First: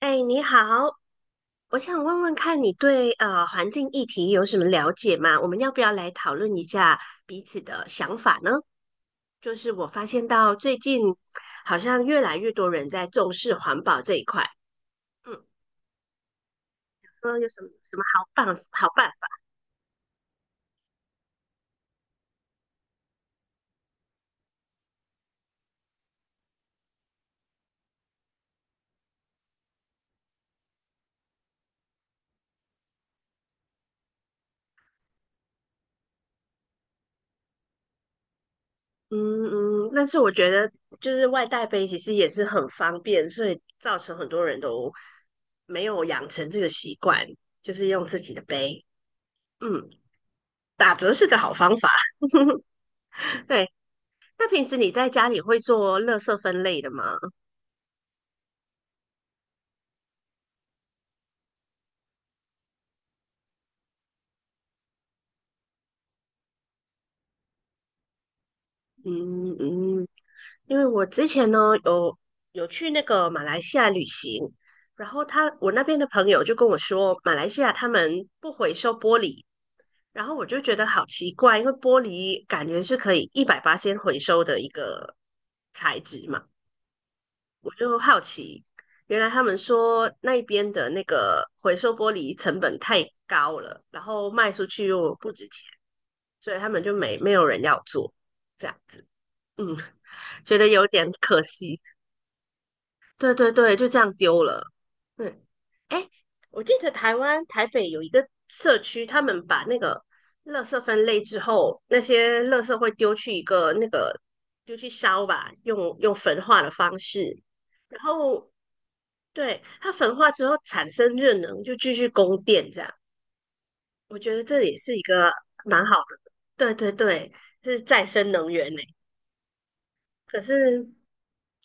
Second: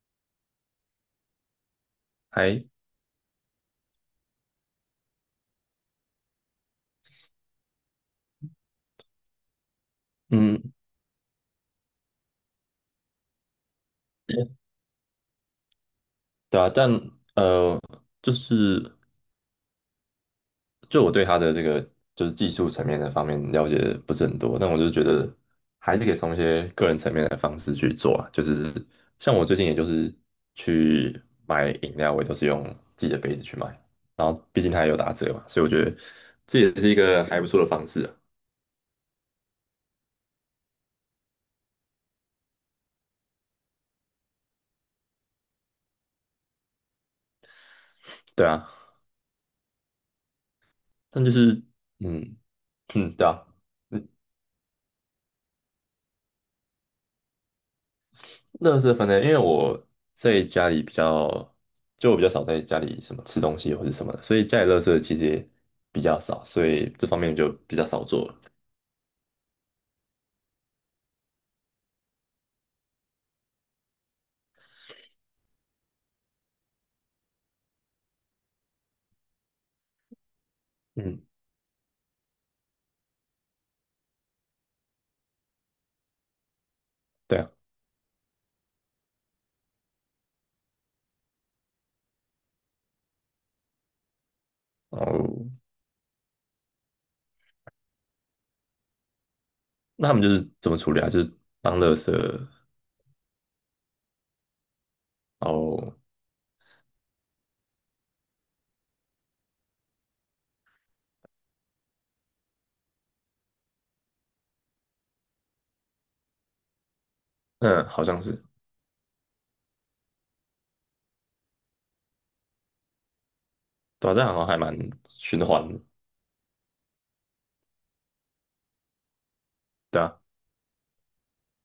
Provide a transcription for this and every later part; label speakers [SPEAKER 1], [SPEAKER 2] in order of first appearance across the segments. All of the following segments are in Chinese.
[SPEAKER 1] 哎，你好，我想问问看
[SPEAKER 2] 还
[SPEAKER 1] 你对环境议题有什么了解吗？我们要不要来讨论一下彼此的想法呢？就是我发现到
[SPEAKER 2] 嗯，
[SPEAKER 1] 最近好像越来越多人在重视环保这一块，嗯，
[SPEAKER 2] 对啊，但
[SPEAKER 1] 有什么
[SPEAKER 2] 呃，
[SPEAKER 1] 什么好
[SPEAKER 2] 就
[SPEAKER 1] 办好
[SPEAKER 2] 是
[SPEAKER 1] 办法？
[SPEAKER 2] 就我对他的这个就是技术层面的方面了解不是很多，但我就觉得还是可以从一些个人层面的方式去做啊，就是像我最近也就是去买饮料，我也都是用自己的杯子去买，然后毕竟它也有打折嘛，所以我觉得这也是一个还不错的方式啊。
[SPEAKER 1] 嗯嗯，但是我觉得就是外带杯其实也是很方便，所以造成很多人都没有养成这个习惯，就是用自己的
[SPEAKER 2] 对啊，
[SPEAKER 1] 杯。嗯，打折
[SPEAKER 2] 但
[SPEAKER 1] 是
[SPEAKER 2] 就
[SPEAKER 1] 个好
[SPEAKER 2] 是
[SPEAKER 1] 方法。
[SPEAKER 2] 嗯 嗯，对啊。
[SPEAKER 1] 对，那平时你在家里会做乐色分类的吗？
[SPEAKER 2] 乐事分类，因为我在家里比较，就我比较少在家里什么吃东西或者什么的，所以家里乐事其实也比较少，所以这方面就比较少做了。
[SPEAKER 1] 嗯嗯，因为我之前呢有有去那个马来西亚旅行，然后我那边的朋友就跟我说，马来西亚他们不回收玻璃，然后我就觉得好
[SPEAKER 2] 嗯，
[SPEAKER 1] 奇怪，因为玻璃感觉是可以一百八先回收的一个材质嘛，
[SPEAKER 2] 对啊。
[SPEAKER 1] 我就好奇，原来他们说那边的那个回收玻璃成本太高了，然后卖出去又不
[SPEAKER 2] 哦，
[SPEAKER 1] 值钱。所以他们就没有人要做这样子，嗯，
[SPEAKER 2] 那他们就是
[SPEAKER 1] 觉得
[SPEAKER 2] 怎么
[SPEAKER 1] 有
[SPEAKER 2] 处理啊？
[SPEAKER 1] 点
[SPEAKER 2] 就是
[SPEAKER 1] 可
[SPEAKER 2] 当
[SPEAKER 1] 惜。
[SPEAKER 2] 乐事，
[SPEAKER 1] 对对对，就这样丢了。对，
[SPEAKER 2] 然后
[SPEAKER 1] 哎，我记得台湾台北有一个社区，他们把那个垃圾分类之后，那些垃圾会丢去一个那个丢去烧吧，用焚化的方式，
[SPEAKER 2] 嗯，
[SPEAKER 1] 然
[SPEAKER 2] 好像是，
[SPEAKER 1] 后对它焚化之后产生热能，就继续供电这样。
[SPEAKER 2] 对啊，
[SPEAKER 1] 我
[SPEAKER 2] 这样
[SPEAKER 1] 觉
[SPEAKER 2] 好
[SPEAKER 1] 得
[SPEAKER 2] 像还
[SPEAKER 1] 这
[SPEAKER 2] 蛮
[SPEAKER 1] 也是一个
[SPEAKER 2] 循环的，
[SPEAKER 1] 蛮好的，对对对，是再生能源呢。
[SPEAKER 2] 对啊。
[SPEAKER 1] 可是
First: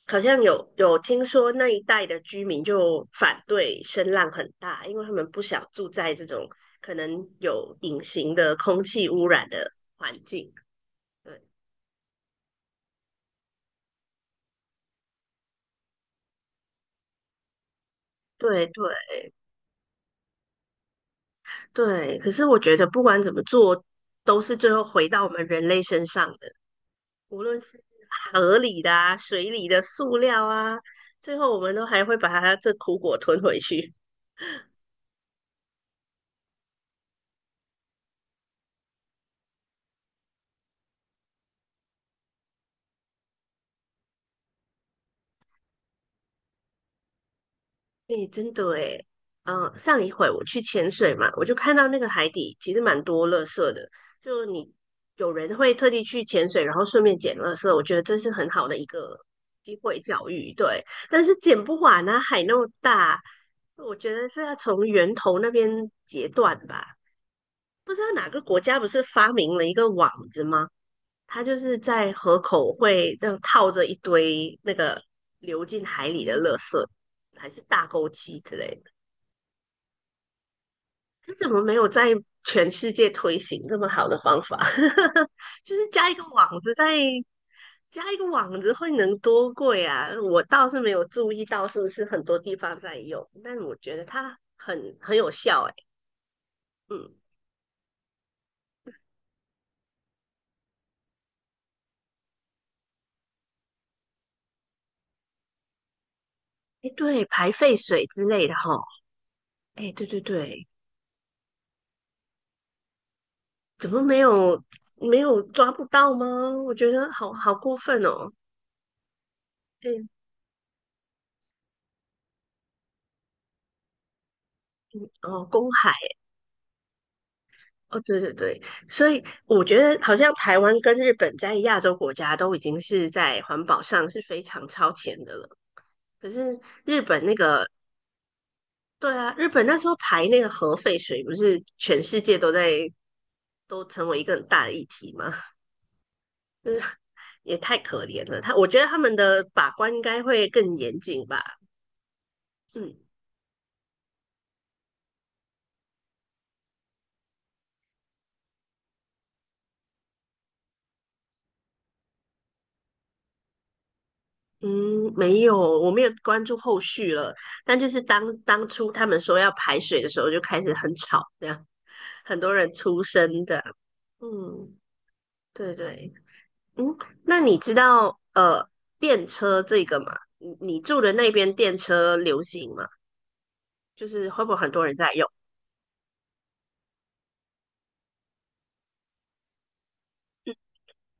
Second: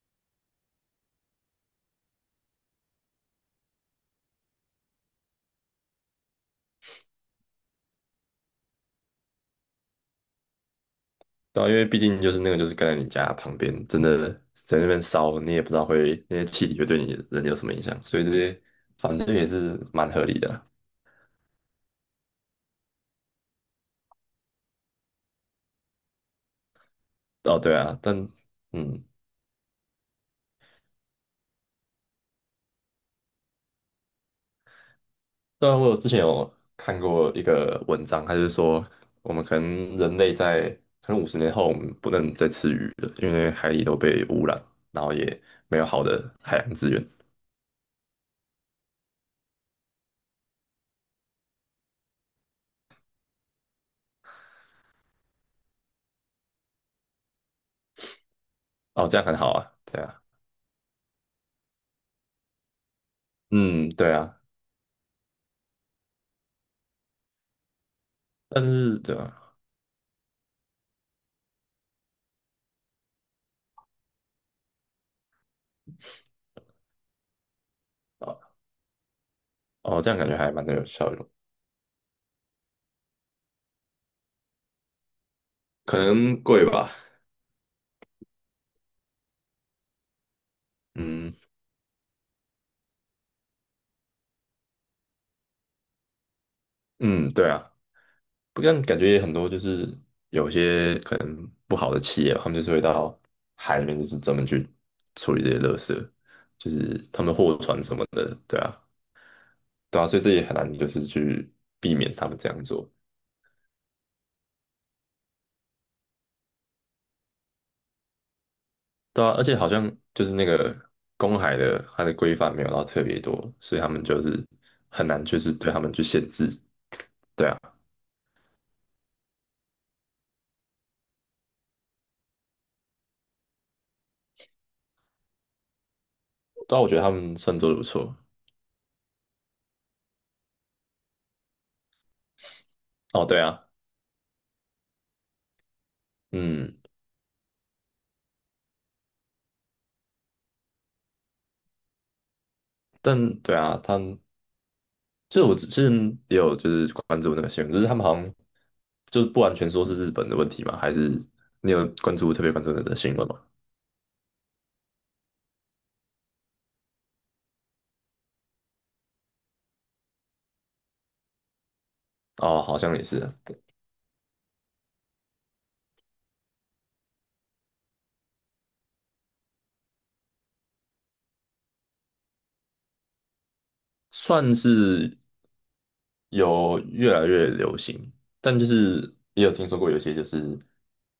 [SPEAKER 1] 好像有听说那一带的居民就反对声浪很大，因为他们不想住在这种可能有隐形的空气污染的环境。对
[SPEAKER 2] 对啊，因为毕竟就是那个就是跟在你家旁边，真的在那边烧，你也不知道会那些气体会对你人有什么影响，所以这些
[SPEAKER 1] 对对
[SPEAKER 2] 反正也是蛮合理的。
[SPEAKER 1] 对，可是我觉得不管怎么做，都是最后回到我们人类身上的，无
[SPEAKER 2] 哦，
[SPEAKER 1] 论
[SPEAKER 2] 对
[SPEAKER 1] 是
[SPEAKER 2] 啊，但
[SPEAKER 1] 河里的
[SPEAKER 2] 嗯，
[SPEAKER 1] 啊、水里的塑料啊，最后我们都还会把它这苦果吞回去。
[SPEAKER 2] 对。然我有之前有看过一个文章，它就是说我们可能人类在可能50年后我们不能再吃鱼了，因为海里都被污染，然后也没有好的海洋资源。
[SPEAKER 1] 对，真的诶，上一回我去潜水嘛，我就看到那个海底其实蛮多垃圾的，就你有人会特地去潜水，然后顺便捡垃圾，我觉得这是很好的一
[SPEAKER 2] 哦，
[SPEAKER 1] 个
[SPEAKER 2] 这样很好啊，
[SPEAKER 1] 机会
[SPEAKER 2] 对啊。
[SPEAKER 1] 教育，对。但是捡不完啊，海那么大，
[SPEAKER 2] 嗯，
[SPEAKER 1] 我觉
[SPEAKER 2] 对
[SPEAKER 1] 得
[SPEAKER 2] 啊，
[SPEAKER 1] 是要从源头那边截断吧。不知道哪个国
[SPEAKER 2] 但
[SPEAKER 1] 家不
[SPEAKER 2] 是
[SPEAKER 1] 是
[SPEAKER 2] 对
[SPEAKER 1] 发
[SPEAKER 2] 啊。
[SPEAKER 1] 明了一个网子吗？它就是在河口会这样套着一堆那个流进海里的垃圾，还是大钩
[SPEAKER 2] 哦，
[SPEAKER 1] 机之类的。
[SPEAKER 2] 哦，这样感觉还蛮有效用，
[SPEAKER 1] 他怎么没有在全世界推行这么好的方法？就是
[SPEAKER 2] 可
[SPEAKER 1] 加一个
[SPEAKER 2] 能
[SPEAKER 1] 网
[SPEAKER 2] 贵
[SPEAKER 1] 子在，
[SPEAKER 2] 吧。
[SPEAKER 1] 加一个网子会能多贵啊？我倒是没有注
[SPEAKER 2] 嗯
[SPEAKER 1] 意到是不是很多地方在用，但我觉得它很有效、欸。哎嗯，
[SPEAKER 2] 嗯，对啊，不但感觉也很多，就是有些可能不好的企业他们就是会到海里面，就是专门去处理这些垃圾，就
[SPEAKER 1] 哎，
[SPEAKER 2] 是他
[SPEAKER 1] 对，
[SPEAKER 2] 们
[SPEAKER 1] 排
[SPEAKER 2] 货
[SPEAKER 1] 废
[SPEAKER 2] 船什
[SPEAKER 1] 水
[SPEAKER 2] 么
[SPEAKER 1] 之
[SPEAKER 2] 的，
[SPEAKER 1] 类的
[SPEAKER 2] 对
[SPEAKER 1] 哈。
[SPEAKER 2] 啊，
[SPEAKER 1] 哎，
[SPEAKER 2] 对
[SPEAKER 1] 对
[SPEAKER 2] 啊，所
[SPEAKER 1] 对
[SPEAKER 2] 以这也很
[SPEAKER 1] 对，
[SPEAKER 2] 难就是去避免他们这样做。
[SPEAKER 1] 怎么没有抓不到吗？我觉得好过分哦。
[SPEAKER 2] 对啊，而且好像
[SPEAKER 1] 对，
[SPEAKER 2] 就是那个公海的它的规范没有到特别多，所以他们就是很难就
[SPEAKER 1] 哦，
[SPEAKER 2] 是
[SPEAKER 1] 公
[SPEAKER 2] 对他们去
[SPEAKER 1] 海。
[SPEAKER 2] 限制。对啊，
[SPEAKER 1] 哦，对对对，所以我觉得好像台湾跟日本在亚洲国家都已经是在环保上是非常超前的了。可是
[SPEAKER 2] 但我觉
[SPEAKER 1] 日
[SPEAKER 2] 得他
[SPEAKER 1] 本那
[SPEAKER 2] 们算
[SPEAKER 1] 个，
[SPEAKER 2] 做的不错。
[SPEAKER 1] 对啊，日本那时候排那个核废水，不是全世界都在
[SPEAKER 2] 哦，对啊，
[SPEAKER 1] 都成为一个很大的议题吗？就
[SPEAKER 2] 嗯，
[SPEAKER 1] 是也太可怜了。他我觉得他们的把关应该会更严谨吧。嗯，
[SPEAKER 2] 但对啊，他就是我之前也有就是关注那个新闻，就是他们好像就是不完全说是日本的问题嘛，还是你有关注特别关注那个新闻吗？
[SPEAKER 1] 嗯，没有，我没有关注后续了。但就是当初他们说要排水的时候，就开始很吵，这样很多
[SPEAKER 2] 哦，
[SPEAKER 1] 人
[SPEAKER 2] 好像
[SPEAKER 1] 出
[SPEAKER 2] 也是。
[SPEAKER 1] 声的。嗯，对对，嗯，那你知道电车这个吗？你住的那边电车流行吗？就是会不
[SPEAKER 2] 算
[SPEAKER 1] 会很多人在
[SPEAKER 2] 是
[SPEAKER 1] 用？
[SPEAKER 2] 有越来越流行，但就是也有听说过有些就是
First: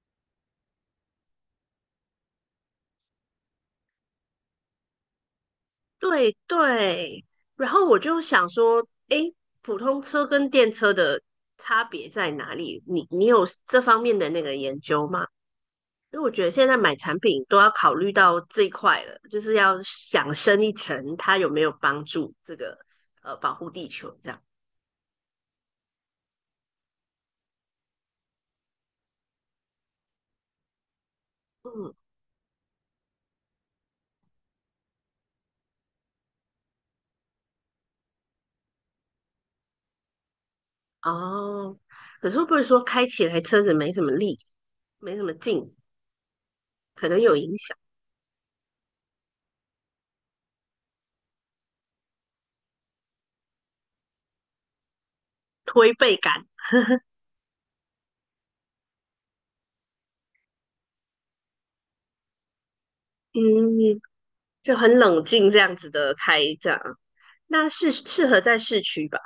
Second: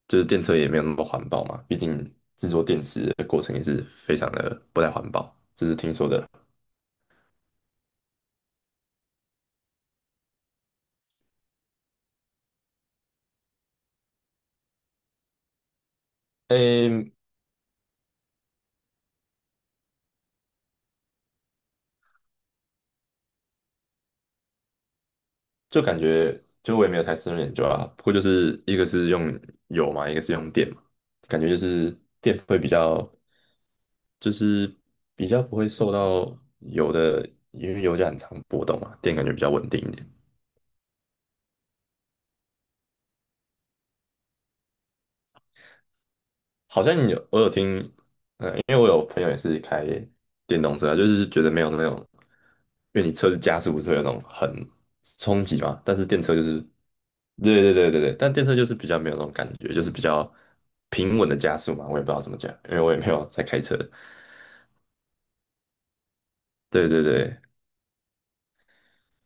[SPEAKER 2] 电车也没有那么环保嘛，毕竟制作电池的过程也是非常的不太环保，这是听说的。
[SPEAKER 1] 对对，然后我就想说，诶，普通车跟电车的差别在哪里？你有这方面的那个研究吗？因为我觉得现在买
[SPEAKER 2] 诶，
[SPEAKER 1] 产品都要考虑到这一块了，就是要想深一层，它有没有帮助这个保护地球这样。
[SPEAKER 2] 就感觉就我也没有太深入研究啊，不过就是一个是用油嘛，一个是用电嘛，感觉就
[SPEAKER 1] 嗯，
[SPEAKER 2] 是电会比较，就是比较不会受到油的，因为油价很长波动嘛，电感觉比较稳定一点。
[SPEAKER 1] 哦，可是会不会说开起来车子没什么力，没什么劲，
[SPEAKER 2] 好
[SPEAKER 1] 可
[SPEAKER 2] 像
[SPEAKER 1] 能
[SPEAKER 2] 有
[SPEAKER 1] 有
[SPEAKER 2] 我有
[SPEAKER 1] 影
[SPEAKER 2] 听，
[SPEAKER 1] 响
[SPEAKER 2] 因为我有朋友也是开电动车啊，就是觉得没有那种，因为你车子加速不是会有那种很冲击嘛，
[SPEAKER 1] 推
[SPEAKER 2] 但是
[SPEAKER 1] 背
[SPEAKER 2] 电车就
[SPEAKER 1] 感？
[SPEAKER 2] 是，对对对对对，但电车就是比较没有那种感觉，就是比较平稳的加速嘛，我也不知道怎么讲，因为我也没有在开车。
[SPEAKER 1] 嗯，就很冷静这样子的开这样，
[SPEAKER 2] 对对对，
[SPEAKER 1] 那是适合在市区吧？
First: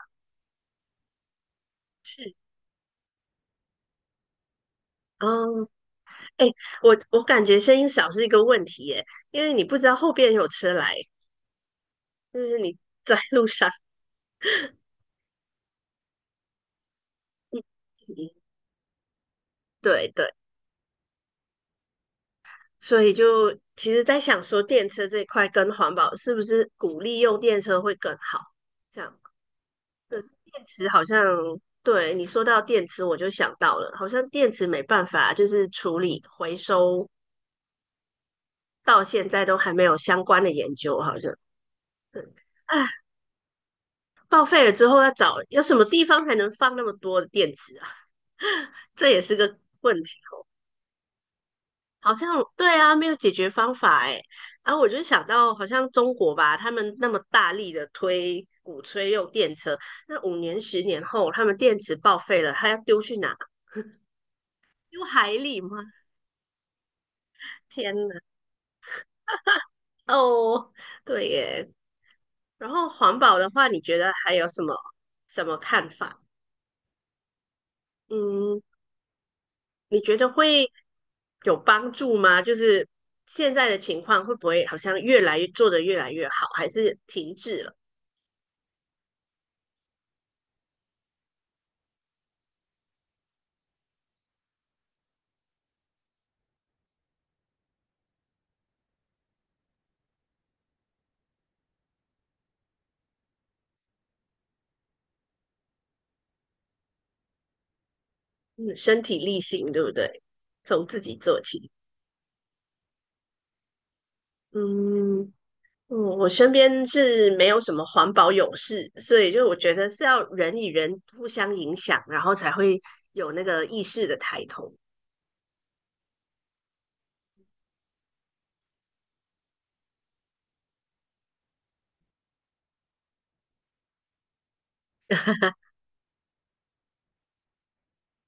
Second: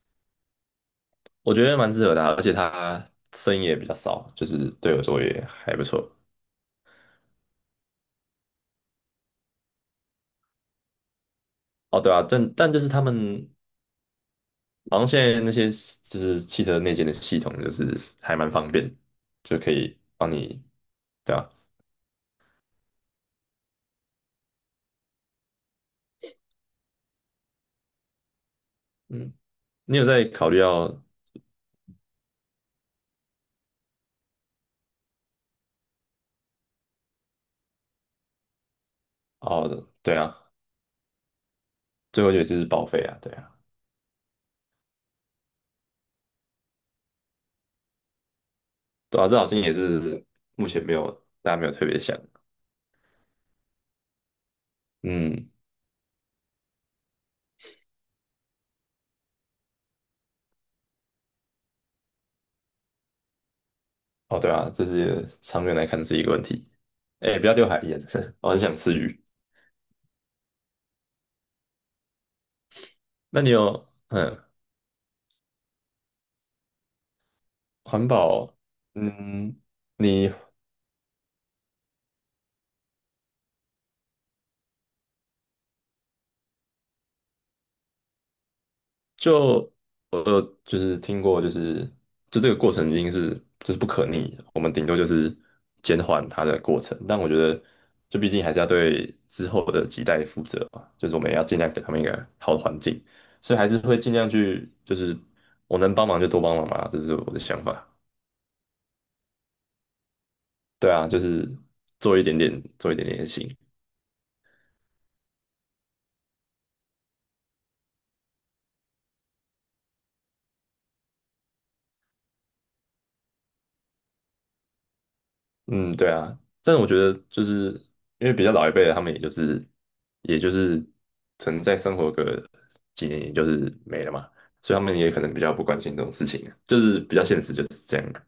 [SPEAKER 2] 我觉得蛮适合的啊，
[SPEAKER 1] 是。
[SPEAKER 2] 而且它声音也比较少，就是对我说也
[SPEAKER 1] 哦，
[SPEAKER 2] 还不错。
[SPEAKER 1] 哎，我感觉声音小是一个问题耶，因为你不知道后边有车来，
[SPEAKER 2] 哦，对啊，
[SPEAKER 1] 就
[SPEAKER 2] 但
[SPEAKER 1] 是
[SPEAKER 2] 但
[SPEAKER 1] 你
[SPEAKER 2] 就是他
[SPEAKER 1] 在路
[SPEAKER 2] 们
[SPEAKER 1] 上，
[SPEAKER 2] 好像现在那些就是汽车内建的系统，就是
[SPEAKER 1] 对
[SPEAKER 2] 还蛮方便，就可以帮
[SPEAKER 1] 对。
[SPEAKER 2] 你，对啊。
[SPEAKER 1] 所以就其实在想说，电车这一块跟环保是不是鼓励用电车会更好？这样，
[SPEAKER 2] 嗯，你有
[SPEAKER 1] 可
[SPEAKER 2] 在
[SPEAKER 1] 是
[SPEAKER 2] 考虑
[SPEAKER 1] 电池
[SPEAKER 2] 要。
[SPEAKER 1] 好像，对，你说到电池，我就想到了，好像电池没办法就是处理回收，到现在都还没
[SPEAKER 2] 哦，
[SPEAKER 1] 有
[SPEAKER 2] 对
[SPEAKER 1] 相
[SPEAKER 2] 啊，
[SPEAKER 1] 关的研究，好像，
[SPEAKER 2] 最后
[SPEAKER 1] 嗯，
[SPEAKER 2] 一个是
[SPEAKER 1] 啊，
[SPEAKER 2] 报废啊，对啊。
[SPEAKER 1] 报废了之后要找有什么地方才能放那么多的电池啊？这也
[SPEAKER 2] 对啊，
[SPEAKER 1] 是
[SPEAKER 2] 这好
[SPEAKER 1] 个
[SPEAKER 2] 像也
[SPEAKER 1] 问题。
[SPEAKER 2] 是目前没有大家没有特别
[SPEAKER 1] 好
[SPEAKER 2] 想。
[SPEAKER 1] 像对啊，没有解决方法哎。然后我就想
[SPEAKER 2] 嗯，
[SPEAKER 1] 到，好像中国吧，他们那么大力的推鼓吹用电车，那5年、10年后，他们电池报废了，他要丢去哪？
[SPEAKER 2] 哦，对啊，这
[SPEAKER 1] 丢
[SPEAKER 2] 是
[SPEAKER 1] 海里
[SPEAKER 2] 长远
[SPEAKER 1] 吗？
[SPEAKER 2] 来看是一个问题，哎，不要丢海
[SPEAKER 1] 天
[SPEAKER 2] 盐，
[SPEAKER 1] 哪！
[SPEAKER 2] 我很想吃鱼。
[SPEAKER 1] 哦，对耶。然后环保
[SPEAKER 2] 那
[SPEAKER 1] 的
[SPEAKER 2] 你
[SPEAKER 1] 话，你
[SPEAKER 2] 有
[SPEAKER 1] 觉得还
[SPEAKER 2] 嗯，
[SPEAKER 1] 有什么看法？
[SPEAKER 2] 环保，
[SPEAKER 1] 嗯，
[SPEAKER 2] 嗯，
[SPEAKER 1] 你觉得
[SPEAKER 2] 你
[SPEAKER 1] 会有帮助吗？就是现在的情况会不会好像越来越做得越来越好，还是停滞了？
[SPEAKER 2] 就我有就是听过，就是就这个过程已经是就是不可逆的，我们顶多就是减缓它的过程。但我觉得，就毕竟还是要对之后的几代负责嘛，就是我们也要尽量给他们一个好的环境，所以还是会尽量去，就是我能帮忙就多帮忙嘛，这是我的想法。
[SPEAKER 1] 嗯，身体力行，对不对？从
[SPEAKER 2] 对
[SPEAKER 1] 自
[SPEAKER 2] 啊，
[SPEAKER 1] 己
[SPEAKER 2] 就
[SPEAKER 1] 做
[SPEAKER 2] 是
[SPEAKER 1] 起。
[SPEAKER 2] 做一点点，做一点点也行。
[SPEAKER 1] 嗯，嗯我身边是没有什么环保勇士，所以就我觉得是要人与人互相影响，然后才会有那个意识的抬头。
[SPEAKER 2] 嗯，对啊，但是我觉得就是因为比较老一辈的，他们也就是曾在生活个几年，也就是没了嘛，所以他们也可能比较不关心这种事情啊，就是比较现实就是这样啊。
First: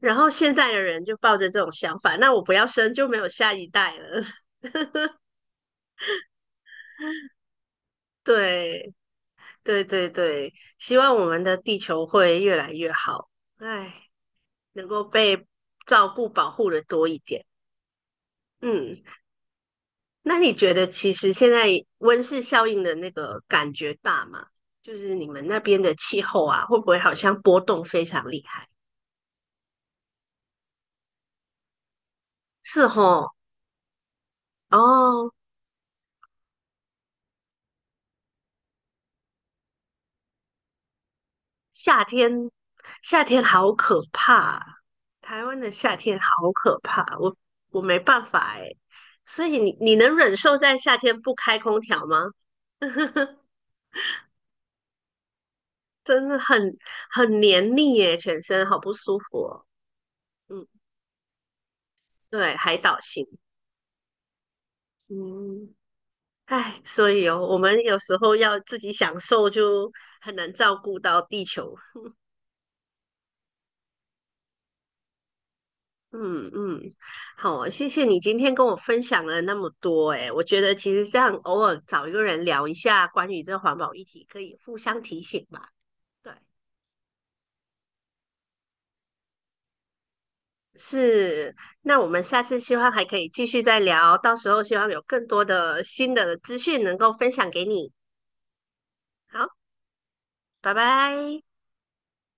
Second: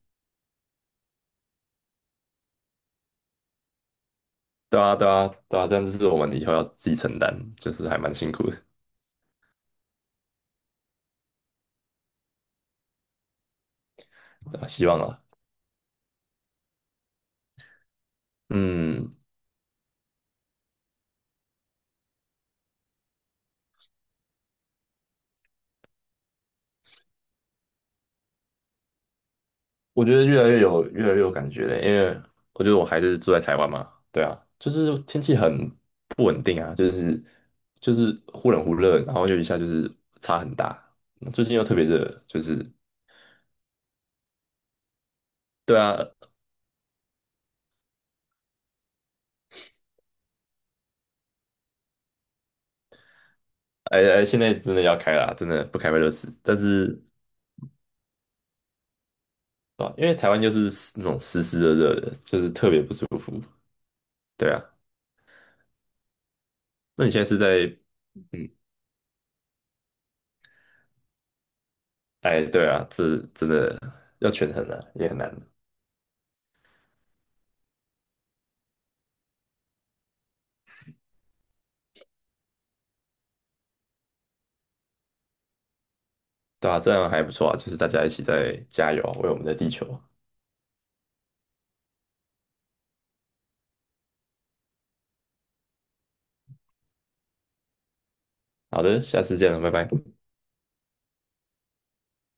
[SPEAKER 1] 然后现在的人就抱着这种想法，那我不要生就没有下一代了。
[SPEAKER 2] 对啊，对啊，对啊，这样就是我们以后要自己承担，就是还蛮辛苦的。
[SPEAKER 1] 对，对对对，希望我们的地球会越来越好，唉，
[SPEAKER 2] 对啊希
[SPEAKER 1] 能
[SPEAKER 2] 望
[SPEAKER 1] 够
[SPEAKER 2] 啊。
[SPEAKER 1] 被照顾保护的多一点。嗯。
[SPEAKER 2] 嗯，
[SPEAKER 1] 那你觉得其实现在温室效应的那个感觉大吗？就是你们那边的气候啊，会不会好像波动非常厉害？
[SPEAKER 2] 我觉得越来越有感觉了，因为我觉得我
[SPEAKER 1] 是
[SPEAKER 2] 还是
[SPEAKER 1] 吼，
[SPEAKER 2] 住在台湾嘛，对啊，就是天
[SPEAKER 1] 哦，
[SPEAKER 2] 气很不稳定啊，就是忽冷忽热，然后就一下就是差很大，最近又特别
[SPEAKER 1] 夏
[SPEAKER 2] 热，就
[SPEAKER 1] 天
[SPEAKER 2] 是
[SPEAKER 1] 夏天好可怕啊台湾的
[SPEAKER 2] 对
[SPEAKER 1] 夏
[SPEAKER 2] 啊，
[SPEAKER 1] 天好可怕，我没办法哎。所以你能忍受在夏天不开空调吗？
[SPEAKER 2] 哎哎，现在真的要开了，真的不开会热
[SPEAKER 1] 真
[SPEAKER 2] 死，
[SPEAKER 1] 的很
[SPEAKER 2] 但是
[SPEAKER 1] 很黏腻耶，全身好不舒服哦。
[SPEAKER 2] 啊，因为台湾就
[SPEAKER 1] 嗯，
[SPEAKER 2] 是那种湿湿热热的，就是
[SPEAKER 1] 对，
[SPEAKER 2] 特
[SPEAKER 1] 海
[SPEAKER 2] 别不
[SPEAKER 1] 岛
[SPEAKER 2] 舒
[SPEAKER 1] 型，
[SPEAKER 2] 服，对啊。
[SPEAKER 1] 嗯。唉，
[SPEAKER 2] 那
[SPEAKER 1] 所
[SPEAKER 2] 你现在
[SPEAKER 1] 以哦，
[SPEAKER 2] 是
[SPEAKER 1] 我
[SPEAKER 2] 在
[SPEAKER 1] 们有时候
[SPEAKER 2] 嗯，
[SPEAKER 1] 要自己享受，就很难照顾到地球。
[SPEAKER 2] 哎，对啊，这真的要权衡了，也很难。
[SPEAKER 1] 嗯嗯，好，谢谢你今天跟我分享了那么多。诶，我觉得其实这样偶尔找一个人聊一下关于这环保议题，可以互相提醒吧。对，
[SPEAKER 2] 对啊，这样还不错啊，就是大家一起在加油啊为我们的地球啊。
[SPEAKER 1] 是。那我们下次希望还可以继续再聊，到时候希望有更多的新的资讯能够分享给你。
[SPEAKER 2] 好的，下次
[SPEAKER 1] 好，
[SPEAKER 2] 见了，拜拜。
[SPEAKER 1] 拜拜。